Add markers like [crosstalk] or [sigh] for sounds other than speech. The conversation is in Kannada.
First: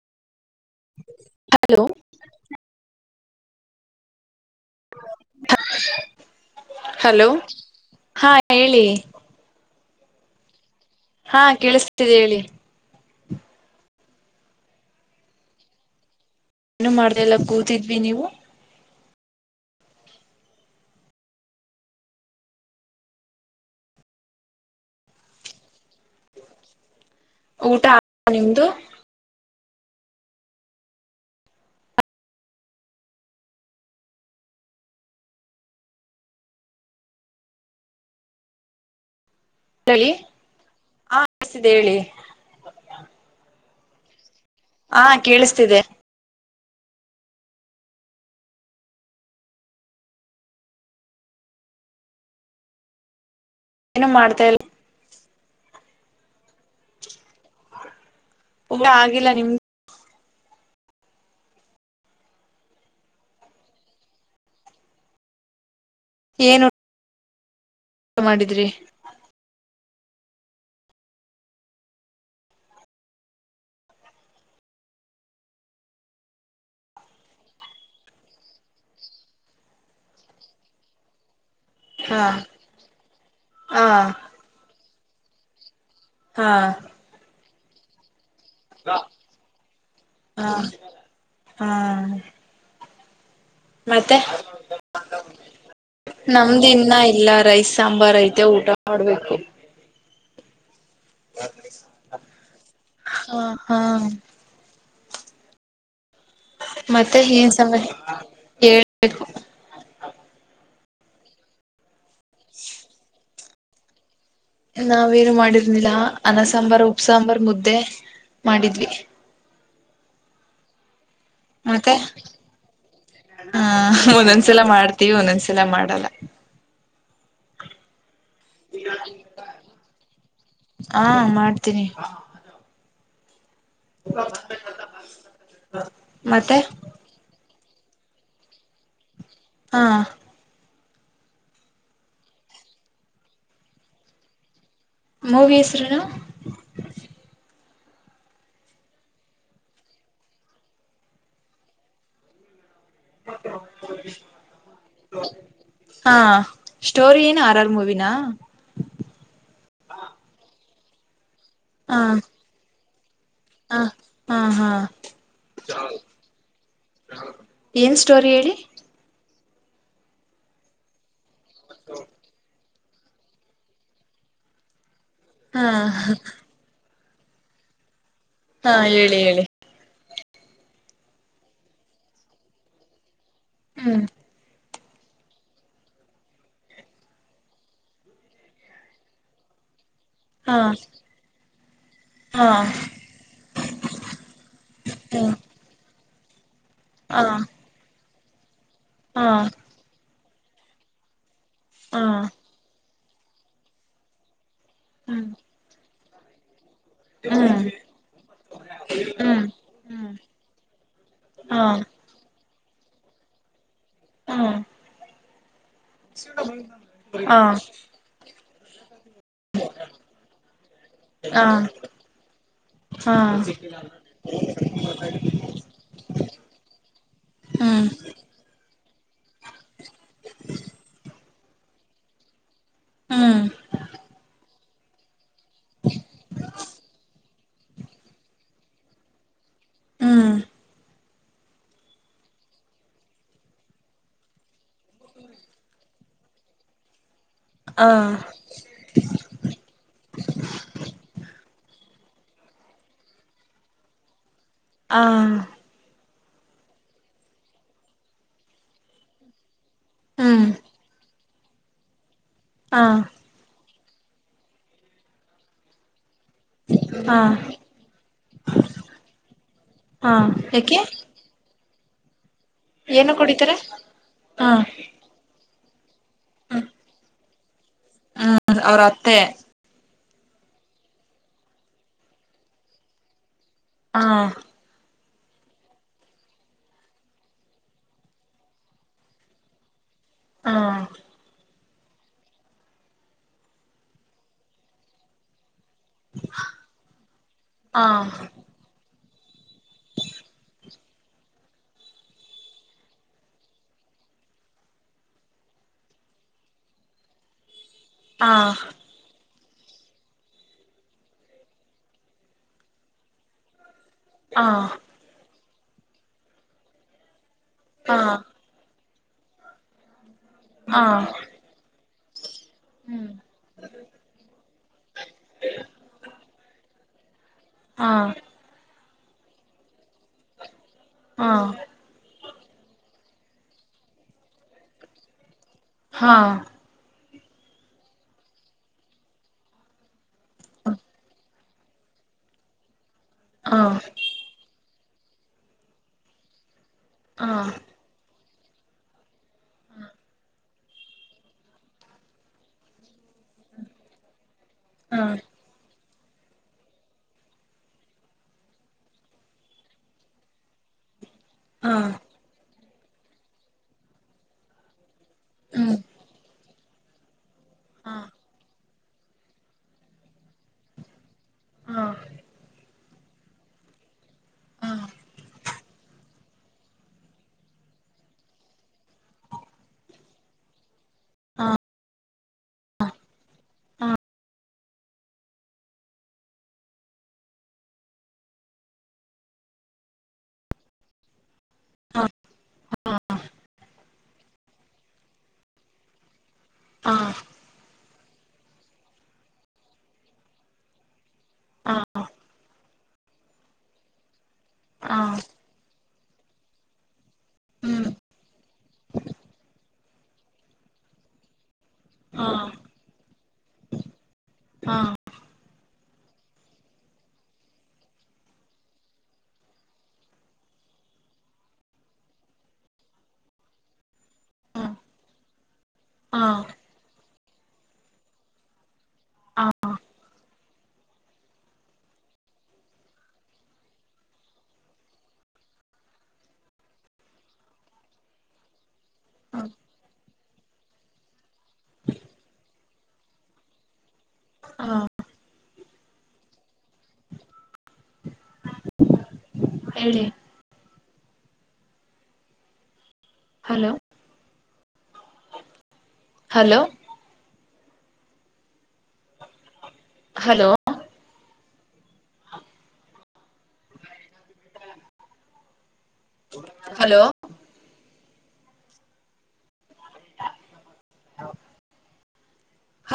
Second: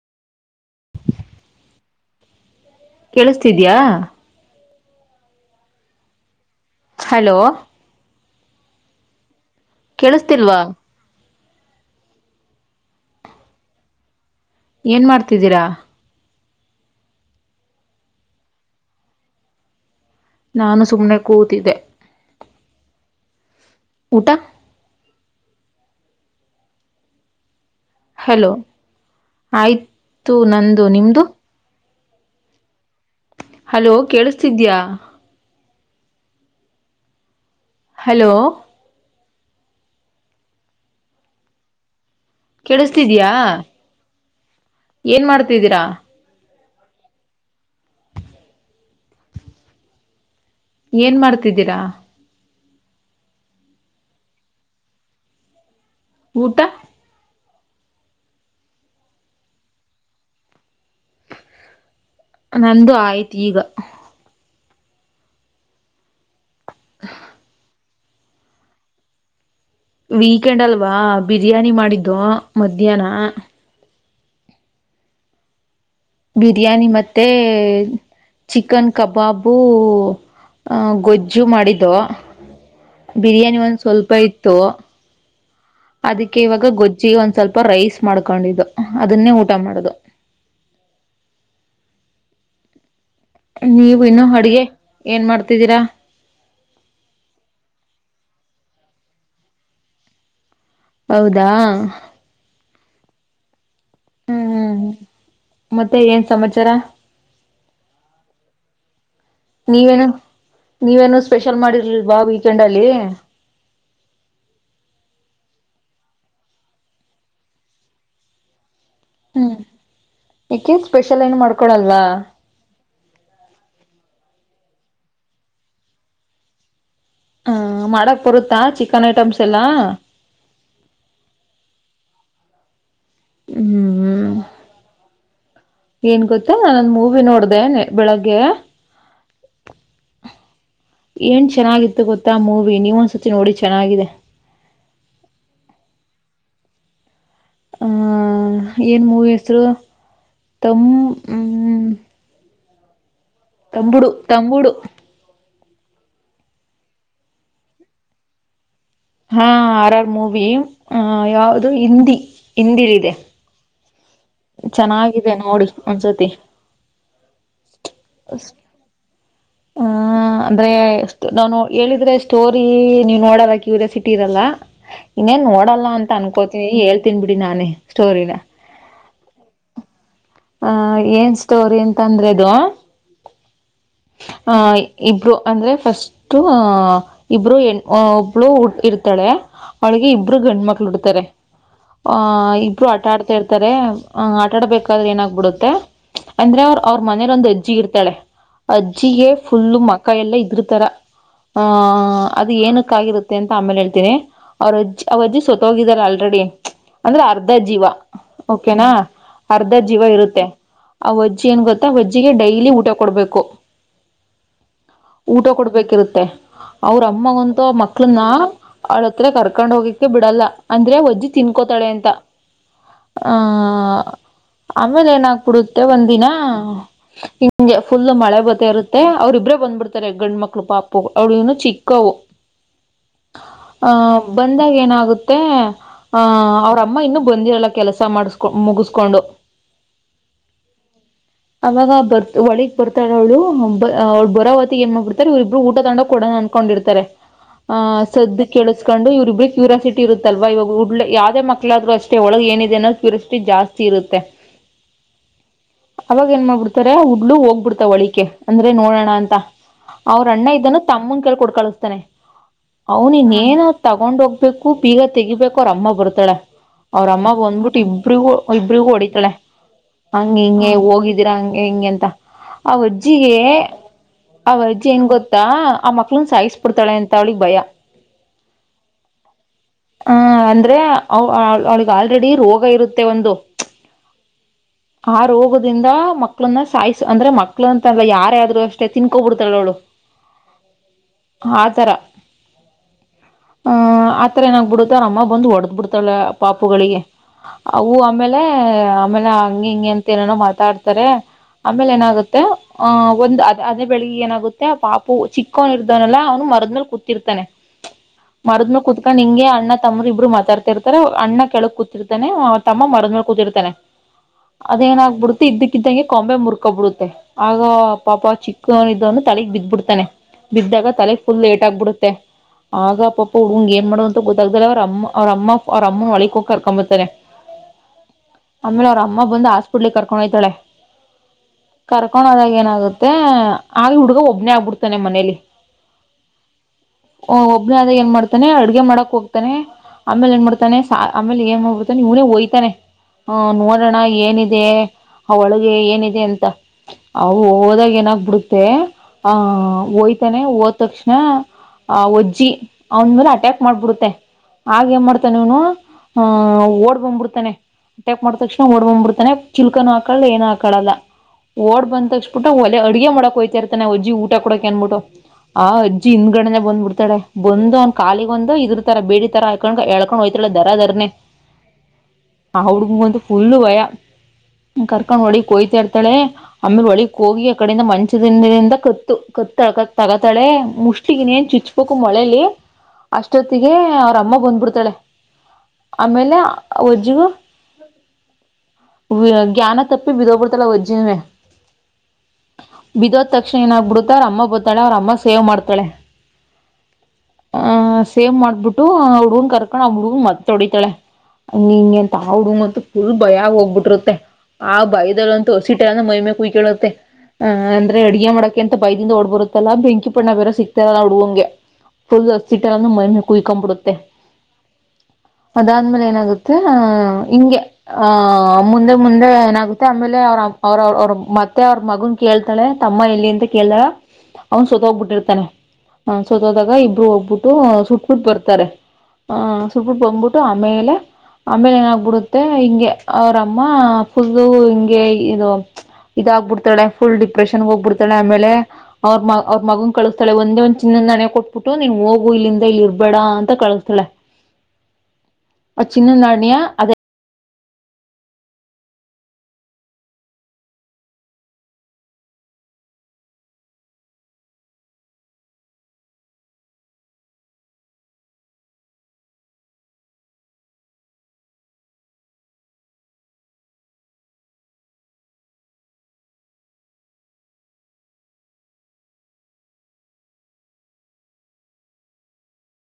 ಹಲೋ ಕೇಳಿಸ್ತಿದ್ಯಾಾ ಹಲೋ ಹಾ ಹೇಳಿ ಕೇಳಿಸತಿಲ್ವಾ ಹಾ ಕೇಳಿಸ್ತಿದೆ ಹೇಳಿ ಏನ್ ಮಾಡ್ತಿದ್ದೀರಾ ಏನು ಮಾಡ್ತಾ ಇಲ್ಲ ಕೂತಿದ್ವಿ ನೀವು ನಾನು ಸುಮ್ನೆ ಕೂತಿದ್ದೆ ಊಟ ಊಟ ಹಲೋ ನಿಮ್ದು ಆಯಿತು ನಂದು ನಿಮ್ಮದು ಹಲೋ ಕೇಳಿಸತಿದ್ಯಾ ಹಲೋ ಹೇಳಿ ಹಾ ಕೇಳ್ಸ್ತಾತಿದೆ ಹೇಳಿ ಕೇಳ್ಸ್ತಾದೀಯ ಹಾ ಏನ್ ಕೇಳಿಸ್ತಿದೆ ಮಾಡ್ತಿದ್ದೀರಾ ಏನ್ ಮಾಡ್ತಿದ್ದೀರಾ ಏನ ಮಾಡತಾ ಇಲ್ಲ ಊಟ ಊಟ ಆಗಿಲ್ಲ ನಿಮ್ದ ನಂದು ಆಯ್ತು ಈಗ ಏನು ಊಟ [unintelligible] ಮಾಡಿದ್ರಿ. ವೀಕೆಂಡ್ ಅಲ್ವಾ ಬಿರಿಯಾನಿ ಮಾಡಿದ್ದೋ ಮಧ್ಯಾಹ್ನ. ಬಿರಿಯಾನಿ ಮತ್ತೆ. ಚಿಕನ್ ಕಬಾಬು ಗೊಜ್ಜು ಮಾಡ್ [unintelligible] ದ್ದೋ ಹಾ ಬಿರಿಯಾನಿ ಒಂದ್ ಹಾ ಸ್ವಲ್ಪ ಇತ್ತು. ಅದಕ್ಕೆ ಹಾ ಇವಾಗ ಗೊಜ್ಜಿಗೆ ಒಂದ್ ಸ್ವಲ್ಪ ರೈಸ್ ಮಾಡ್ಕೊಂಡಿದ್ದೋ ಅದನ್ನೇ ಊಟ ಮಾಡದೋ. ಹಾ ಹಾ ನೀವು ಮತ್ತೆ ಇನ್ನು ಅಡ್ಗೆ ಏನ್ ಮಾಡ್ತಿದ್ದೀರಾ ನಮ್ದ ಇನ್ನ ಎಲ್ಲಾ ರೈಸ್ ಸಾಂಬಾರ್ ಐತೆ ಊಟ ಮಾಡ್ಬೇಕು. ಹೌದಾ ಹ ಹಾ ಹ್ಮ್ ಹ್ಮ್ ಹ್ಮ ಮತ್ತೆ ಏನ್ ಸಮಚ ಮತ್ತೆ ಏನ್ ಸಮಾಚಾ ಹೇಳಬೇಕು. ನೀವೇನು ನೀವೇನು ಸ್ಪೆಷಲ್ ಮಾಡಿರ್ಲಿಲ್ವಾ ವೀಕೆಂಡಲ್ಲಿ. ನಾವೇನು ಮಾಡಿರ್ನಿಲ್ಲ ಅನ್ನ ಸಾಂಬಾರ್ ಉಪ್ ಸಾಂಬಾರ್ ಮುದ್ದೆ ಮಾಡಿದ್ವಿ. ಹ್ಮ್ ಈಕೆ ಸ್ಪೆಷಲ್ ಏನ್ ಮಾಡ್ ಮತ್ತೆ ಹ ಒಂದೊಂದ್ಸಲ ಮಾಡ್ತೀವಿ ಒಂದೊಂದ್ಸಲ ಮಾಡಲ್ಲ. ಹ ಮಾಡಕ್ ಬರುತ್ತಾ ಚಿಕನ್ ಐಟಮ್ಸ್ ಎಲ್ಲಾ. ಹಾ ಮಾಡ್ತೀನಿ. ಹ್ಮ್ ಹ್ಮ [unintelligible] ಏನ್ ಗೊತ್ತ ಮತ್ತೆ ನಾನ ಒಂದ ಮೂವಿ ನೋಡ್ದ ನ ಬೆಳಗ್ಗೆ. ಹಾ ಏನ್ ಚೆನ್ನಾಗಿತ್ತು ಗೊತ್ತಾ ಅ ಮೂವಿ ನೀವ್ ಒಂದ್ಸತಿ ನೋಡಿ ಚೆನ್ನಾಗಿದೆ. ಮೂವಿ ಹೆಸರೇನು. ಆ ಏನ್ ಮೂವಿ ಹೆಸರು ತಮ್ ಹ್ಮ. ತಂಬುಡು ತಂಬುಡು. ಹಾ ಸ್ಟೋರಿ ಏನು ಆರಾರ್ ಮೂವಿನ. ಹಾ ಆರ್ ಆರ್ ಮೂವಿ ಯಾವುದು ಹಾ ಹಿಂದಿ ಹಿಂದಿಲಿದೆ. ಹ ಹಾ ಹಾ ಚೆನ್ನಾಗಿದೆ ನೋಡಿ ಒಂದ್ ಸತಿ. ಏನ್ ಸ್ಟೋರಿ ಹೇಳಿ. ಹ ಅಂದ್ರೆ ಎಷ್ಟ್ ನಾನು ಹೇಳಿದ್ರೆ ಎಷ್ಟ್. ಸ್ಟೋರಿ ನೀವ್ ನೋಡಲ್ಲ ಕ್ಯೂರಿಯಸಿಟಿ ಇರಲ್ಲ ಇನ್ನೇನ್ ಹಾ ನೋಡಲ್ಲ ಅಂತ ಅನ್ಕೋ ಎ ಹೇಳ್ತೀನ್ ಬಿಡಿ ನಾನೇ ಸ್ಟೋರಿನ. ಹಾ ಹೇಳಿ ಹೇಳಿ. ಹ ಏನ್ ಸ್ಟೋರಿ ಅಂತ್ ಅಂದ್ರೆ ಇದು. ಹ್ಮ್ ಆಹ ಇಬ್ರು ಅಂದ್ರೆ ಫಸ್ಟು. ಇಬ್ರು ಹೆಣ್ ಒಬ್ಳು ಇರ್ತಾಳೆ ಅವಳಿಗೆ ಇಬ್ರು ಹಾ ಗಂಡು ಮಕ್ಳು ಉಡ್ತಾರೆ. ಹಾ ಆಹ ಇಬ್ರು ಆಟ ಆಡ್ತಾ ಇರ್ತಾರೆ ಆಟ ಆಡ್ಬೇಕಾದ್ರೆ ಹ್ಮ್ ಏನಾಗ್ಬಿಡುತ್ತೆ. ಅಂದ್ರೆ ಅವರು ಅವ್ರ ಹಾ ಮನೇಲಿ ಒಂದು ಅಜ್ಜಿ ಇರ್ತಾಳೆ. ಹಾ ಅಜ್ಜಿಗೆ ಫುಲ್ಲು ಮಕ ಎಲ್ಲ ಇದ್ರುತರ ಹಾ ಹಂ. ಅದು ಏನಕ್ಕಾಗಿರುತ್ತೆ ಅಂತ ಆಮೇಲೆ ಹೇಳ್ತೀನಿ ಅವ್ರ ಅಜ್ಜಿ ಅವ ಹ್ಮ್ ಅಜ್ಜಿ ಸತೋಗಿದಾರೆ ಆಲ್ರೆಡಿ. ಅಂದ್ರೆ ಅರ್ಧ ಹ್ಮ್ ಜೀವ ಓಕೆನಾ ಅರ್ ಹ್ಮ್ ಅರ್ಧ ಜೀವ ಹ್ಮ್ ಇರುತ್ತೆ ಆವಜ್ಜಿ ಏನ್ ಹಾ ಗೊತ್ತಾ ಅವಜ್ಜಿಗೆ ಡೈಲಿ ಊಟ ಕೊಡ್ಬೇಕು ಹ್ಮ್ ಊಟ ಕೊಡ್ಬೇಕಿರುತ್ತೆ ಅವ್ರ ಅಮ್ಮ ಅಂತು ಆ ಮಕ್ಳನ್ನ ಅವಳ ಹತ್ರ ಕರ್ಕೊಂಡ್ ಹೋಗಿ ಬಿಡಲ್ಲ ಅಂದ್ರೆ ಅವಜ್ಜಿ ತಿನ್ಕೋತಾಳೆ ಅಂತ ಆ ಆಮೇಲೆ ಏನಾಗಬಿಡುತ್ತೆ ತ್ತೆ ಒಂದ ದಿನ ಹಿಂಗೆ ಫುಲ್ ಮಳೆ ಬತ್ತ ಇರುತ್ತೆ ಅವ್ರ ಇಬ್ರೆ ಬಂದ್ಬಿಡ್ತಾರೆ ಗಂಡ ಮಕ್ಳು ಪಾಪು ಅವ್ ಇನ್ನು ಚಿಕ್ಕವು ಹ ಬಂದಾಗ ಏನಾಗುತ್ತೆ ಹ ಅವ್ರಮ್ಮ ಇನ್ನುೂ ಬಂದಿರಲ್ಲ ಕೆಲಸ ಮಾಡಸ್ಕೊ ಮುಗಸ್ಕೊಂಡು ಹ್ಮ ಅವಾಗ ಬರ್ ಒಳಿಕ್ ಬರ್ತಾಳ ಅವಳು ಬ ಅವರು ಬರಾವತಿಗ್ ಏನ್ ಮಾಡ್ಬಿಡ್ತಾರೆ ಇವ್ರರಿಬ್ಬರು ಊಟ ತೊಂಗೊಂಡ್ ಕೊಡಣ ಅನ್ಕೊಂಡಿರ್ತಾರೆ ಅ ಸದ್ದ ಕೇಳಿಸಿಕೊಂಡು ಇವ್ರರಿಬ್ ಕ್ಯೂರಾಸಿಟಿ ಇರುತ್ತಲ್ವ ಇವಾಗ ಯಾವದೇ ಮಕ್ಕಳಾದರು ಅಷ್ಟ ಒಳಗ ಏನಿದೆ ಅನ್ನೋ ಕ್ಯೂರಸಿಟಿ ಜಾಸ್ತಿ ಇರುತ್ತೆ ಹಾ ಅವಾಗ ಏನ್ ಮಾಡ್ಬಿಡ್ತಾರೆ ಹುಡ್ಲು ಹೋಗ್ಬಿಡ್ತಾವ ಒಳಿಕೆ ಅಂದ್ರೆ ನೋಡೋಣ ಅಂತ ಅವ್ರ ಅಣ್ಣ ಇದ್ದನ್ನು ತಮ್ಮನ್ ಕೈಲಿ ಕೊಟ್ಟ ಕಳಿಸ್ತಾನೆ ಅವನ ಇನ್ನೇನು ತಗೊಂಡ್ ಹೋಗ್ಬೇಕು ಬೀಗ ತೆಗಿಬೇಕು ಅವ್ರಮ್ಮ ಬರ್ತಾಲೀ ಅವ್ರ ಅಮ್ಮ ಬಂದ್ಬಿಟ್ಟು ಇಬ್ರಿಗೂ ಇಬ್ರಿಗೂ ಹೊಡಿತಾಳೆ ಹಂಗೆ ಹಿಂಗೆ ಯಾಕೆ ಹೋಗಿ ದಿರ ಹಂಗೆ ಹಿಂಗೇ ಅಂತ ಏನು ಅವಜ್ಜಿಗೆ ಕುಡಿತಾರೆ ಹಾ ಅವಜ್ಜಿ ಏನ್ ಗೊತ್ತ ತ್ತ ಆ ಮಕ್ಳನ್ ಸಾಯಿಸ್ ಬಿಡ್ತಾಳೆ ಅಂತ ಅವಳಿಗೆ ಭಯ ಹ್ಮ ಅವ್ರ ಅತ್ತೆ ಹ ಅಂದ್ರೆ ಅವಳಿಗೆ ಆಲ್ರೆಡಿ ರೋಗ ಇರುತ್ತೆ ಒಂದು ಹಾ ಆ ರೋಗದಿಂದ ಮಕ್ಳನ್ನ ಸಾಯ್ಸ ಅಂದ್ರೆ ಮಕ್ಳ ಅಂತ ಅಲ್ಲಾ ಯಾರೇ ಆದ್ರೂ ಅಷ್ಟೇ ತಿನ್ನಕೊಂಡಬಿಡ್ತಾಳೆ ಅವಳು ಹ ಆತರ ಹ್ ಆತರ ಏನಾಗ್ಬಿಡುತ್ತ ಅವ್ರ ಅಮ್ಮ ಬಂದು ಹೊಡೆದ್ ಬಿಡ್ತಳೆ ಪಾಪುಗಳಿಗೆ ಹಾ ಅವು ಆಮೇಲೆ ಆಮೇಲೆ ಹಂಗೆ ಹಿಂಗೆ ಅಂತ ಏನೆನೋ ಮಾತಾಡ್ತಾರೆ ಆಮೇಲೆ ಏನಾಗುತ್ತೆ ಆಹ ಒಂದ್ ಅದ್ ಅದೇ ಬೆಳಿಗ್ಗೆ ಏನಾಗುತ್ತೆ ಪಾಪು ಚಿಕ್ಕ ಚಿಕ್ಕವನ್ ಇರ್ತನಲ ಅವ್ನು ಮರದ್ ಮೆಲ್ ಕೂತಿರ್ತಾನೆ ಹಾ ಮರದನ ಕುತ್ಕೊಂಡ್ ಹಿಂಗೆ ಅಣ್ಣ ತಮ್ಮರು ಇಬ್ಬರು ಮಾತಾಡ್ತಿರ್ತಾರ ಅಣ್ಣ ಕೆಳಕ್ ಕೂತಿರ್ತಾನೆ ಅವ ತಮ್ಮ ಮರದ ಮೆಲ್ ಕೂತಿರ್ತಾನೆ ಅದೇನಗಬುಡುತ್ತೆ ಇದ್ದಕ್ಕಿದ್ದಂಗೆ ಕೊಂಬೆ ಮುರ್ಕೊಬಿಡುತ್ತೆ ಆಗ ಹಾ ಪಾಪ ಚಿಕ್ಕ ಇದಂದು ತಳಿಗ್ ಬಿದ್ದ್ಬಿಡ್ತಾನೆ ಹಾ ಹಾ ಬಿದ್ದಾಗ ತಲೆಗ್ ಫುಲ್ ಏಟ್ ಆಗ್ಬಿಡುತ್ತೆ ಆಗ ಹ್ಮ್ ಪಾಪ ಹುಡಗೂಗ್ ಏನ್ ಮಾಡುದು ಅಂತ ಗೊತ್ತಾಗ್ದಲೆ ಅವ್ರ ಅಮ್ಮ ಅವ್ರ ಅಮ್ಮ ಅವ್ರ ಅಮ್ಮನ ಹೊಳಿಕ್ ಹೋಗಿ ಕರ್ಕೊಂಬತಾರೆ ಹ ಆಮೇಲೆ ಅವ್ರ ಅಮ್ಮ ಬಂದು ಹಾಸ್ಪಿಟ್ಲ್ ಕರ್ಕೊಂಡ ಹೋ್ತಾಳೆ ಹಾ ಕರ್ಕೊಂಡದಾಗ ಏನಾಗುತ್ತೆ ಆಗ ಇ ಹುಡ್ಗ ಒಬ್ನೇ ಆಗ್ಬಿಡ್ತಾನೆ ಮನೇಲಿ ಹಾ ಓ ಒಬ್ನ ಆದಾಗ ಏನ್ ಮಾಡ್ತಾನೆ ಅಡ್ಗೆ ಮಾಡಕ್ ಹೋಗ್ತಾನೆ ಆಮೇಲೆ ಏನ್ ಮಾಡ್ತಾನೆ ಆಮೇಲೆ ಏನ್ ಮಾಡ್ಬಿಡ್ತಾನೆ ಇವನೇ ಒಯ್ತಾನೆ ಹ ನೋ ಹಾ ನೋಡಣ ಏನಿದೆ ಅವ ಒಳಗೆ ಏನಿದೆ ಅಂತ ಅ ಹಾ ಹಾ ಹೋದಾಗ ಏನಾಗ್ಬಿಡುತ್ತೆ ಆಹ ಒಯ್ತಾನೆ ಹೋದ ತಕ್ಷಣ ಆವಜ್ಜಿ ಅವ್ನ್ ಮೇಲೆ ಅಟ್ಯಾಕ್ ಮಾಡ್ಬಿಡುತ್ತೆ ಆಗೇನ್ ಮಾಡ್ತಾನೆ ಇವನು ಆ ಓಡ್ಬಂದ್ಬಿಡ್ತಾನೆ ಟ್ಯಾಕ್ ಮಾಡತಕ್ಷ ಓಡ್ಬಂದ್ಬಿಡ್ತಾನೆ ಚಿಲ್ಕನ್ ಹಾಕಳಲ್ಲ ಏನ್ ಹಾಕಳಲ್ಲ ಹಾ ಓಡ್ ಬಂದ ತಕ್ಷಣ ಊಟ ಒಲೆ ಅಡುಗೆ ಮಾಡಕಹೋತಾರ್ತಾನ ಅಜ್ಜಿ ಊಟ ಕೊಡಕ ಅನ್ಬಿಟ್ಟು ಆ ಹ್ಮ್ ಅಜ್ಜಿ ಹಿಂದ್ಗಡನೆ ಬಂದ್ಬ ಬಿಡ್ತಾಳೆ ಬಂದು ಅವನ್ ಹಾ ಕಾಲಿಗ್ ಒಂದು ಇದ್ರ ತರ ಬೇಡಿ ತರ ಆ ಎಳ್ಕೊಂಡು ಹೋಯ್ತಲ್ಲ ದರದರ್ನನೆ ಹಾ ಹುಡ್ಗಂತ ಫುಲ್ಲು ಭಯಾ ಹಾ ಕರ್ಕೊಂಡ್ ಒಳಕ್ಕೊಯ್ತಾ ಇರ್ತಾಳೆ ಆಮೇಲೆ ಒಳಿಗ್ ಹೋಗಿ ಆ ಕಡಿಂದ ಮಂಚದಿಂದ ಕತ್ತು ಕತ್ತಗತಾಳೆ ಮುಷ್ಟಿಗೆನೇ ಏನ್ ಚುಚ್ ಕು ಮಳೇಲಿ ಅಷ್ಟೊತ್ತಿಗೆ ಅವ್ರ ಅಮ್ಮ ಬಂದ್ಬಿಡ್ತಾಳೆ ಆಮೇಲೆ ಅವಜ್ಜಿಗು ಜ್ಞಾನ ತಪ್ಪಿ ಬಿದ್ದು ಹೋಗಿ ಬಿಡುತ್ತಾಳೆ ಅವು ಅಜ್ಜಿನುವೆ ಹಾ ಬಿದೋದ ತಕ್ಷಣ ಏನಾಗಬಿಡುತ್ತೋ ಅವ್ರ ಅಮ್ಮ ಬರತ್ತಾಳೆ ಅವ್ರ ಅಮ್ಮ ಸೇವ್ ಮಾಡ್ತಾಳೆ ಹಾ ಆಹ್ ಸೇವ್ ಮಾಡ್ಬಿಟ್ಟು ಆ ಹುಡಗನ್ ಕರ್ಕೊಂಡ್ ಆ ಹುಡ್ಗನ್ ಮತ್ ಹೊಡಿತಾಳೆ ಅ ಹಿಂಗೆಂತ ಆ ಹುಡುಗ ಮ ಫುಲ್ ಭಯಾ ಹೋಗ್ಬಿಟ್ಟರುತ್ತೆ ಆ ಹಾ ಭಯದಲ್ಲಂತು ತೋರಸಿಟರ ನ ಮೈಮೆ ಕೈ ಕೇಳುತ್ತೆ ಅ ಹ್ಮ್ ಅಂದ್ರೆ ಅಡುಗೆ ಮಾಡೋಕೆ ಅಂತ ಬೈದಿಂದ ಓಡ್ ಬರುತ್ತಲ್ಲ ಬೆಂಕಿ ಪಣ್ಣ ಬೇರೆ ಸಿಕ್ತಾರಲ್ಲಾ ಹುಡುವಂಗೆ ಫುಲ್ ಹಾ ಅಕ್ಕಿಹಿಟ್ಟು ಅ ಮೈಮೇಲೆ ಕ ಕುಯ್ಕೊಂಡ್ ಬಿಡುತ್ತೆ ಹಾ ಅದಾದ್ಮೇಲೆ ಏನಾಗುತ್ತೆ ಆಹ ಹಿಂಗೆ ಆ ಮುಂದೆ ಮುಂದೆ ಏನಾಗುತ್ತೆ ಆಮೇಲೆ ಅವ್ರ ಅವ್ರ ಅವ್ರ ಮತ್ತೆ ಅವ್ರ ಮಗನ್ ಕೇಳ್ತಾಳೆ ತಮ್ಮ ಎಲ್ಲಿ ಅಂತ ಕೇಳ್ತಾಳೆ ಅವನು ಸತ ಹೋಗ್ಬಿಟ್ಟಿರ್ತಾನೆ ಹಾ ಸೊತೋದಾಗ ಇಬ್ಬರು ಹೋಗ್ಬಿಟ್ಟು ಸುಟ್ಟಬಿಟ್ ಬರ್ತಾರೆ ಹ ಸುಟ್ ಬಿಟ್ಟು ಬಂದ್ಬಿಟ್ಟು ಆಮೇಲೆ ಆಮೇಲೆ ಏನಾಗಬಿಡುತ್ತೆ ಹಿಂಗೆ ಅವ್ರಮ್ಮ ಫುಲ್ ಹಿಂಗೆ ಇದು ಇದಾಗ್ಬಿಡ್ತಾಳ ಫುಲ್ ಡಿಪ್ರೆಷನ್ಗೆ ಹೋಗ್ಬಡ್ತಾಳೆ ಆಮೇಲೆ ಅವ್ರ ಮ ಅವ್ರ ಮಗನ್ ಕಳಸ್ತಾಳ ಒಂದೇ ಒಂದ್ ಚಿನ್ನದ ನಾಣ್ಯ ಕೊಟ್ಬಿಟ್ಟು ನೀನ್ ಹೋಗು ಇಲ್ಲಿಂದ ಇಲ್ಲಿ ಇರ್ಬೇಡ ಅಂತ ಕಳಿಸಸ್ತಾಳೆ ಹಾ ಚಿನ್ನ ನಾಣ್ಯಯಾ ಅದ ಹೇಳಿ ಹಲೋ ಹಲೋ ಹಲೋ ಹಲೋ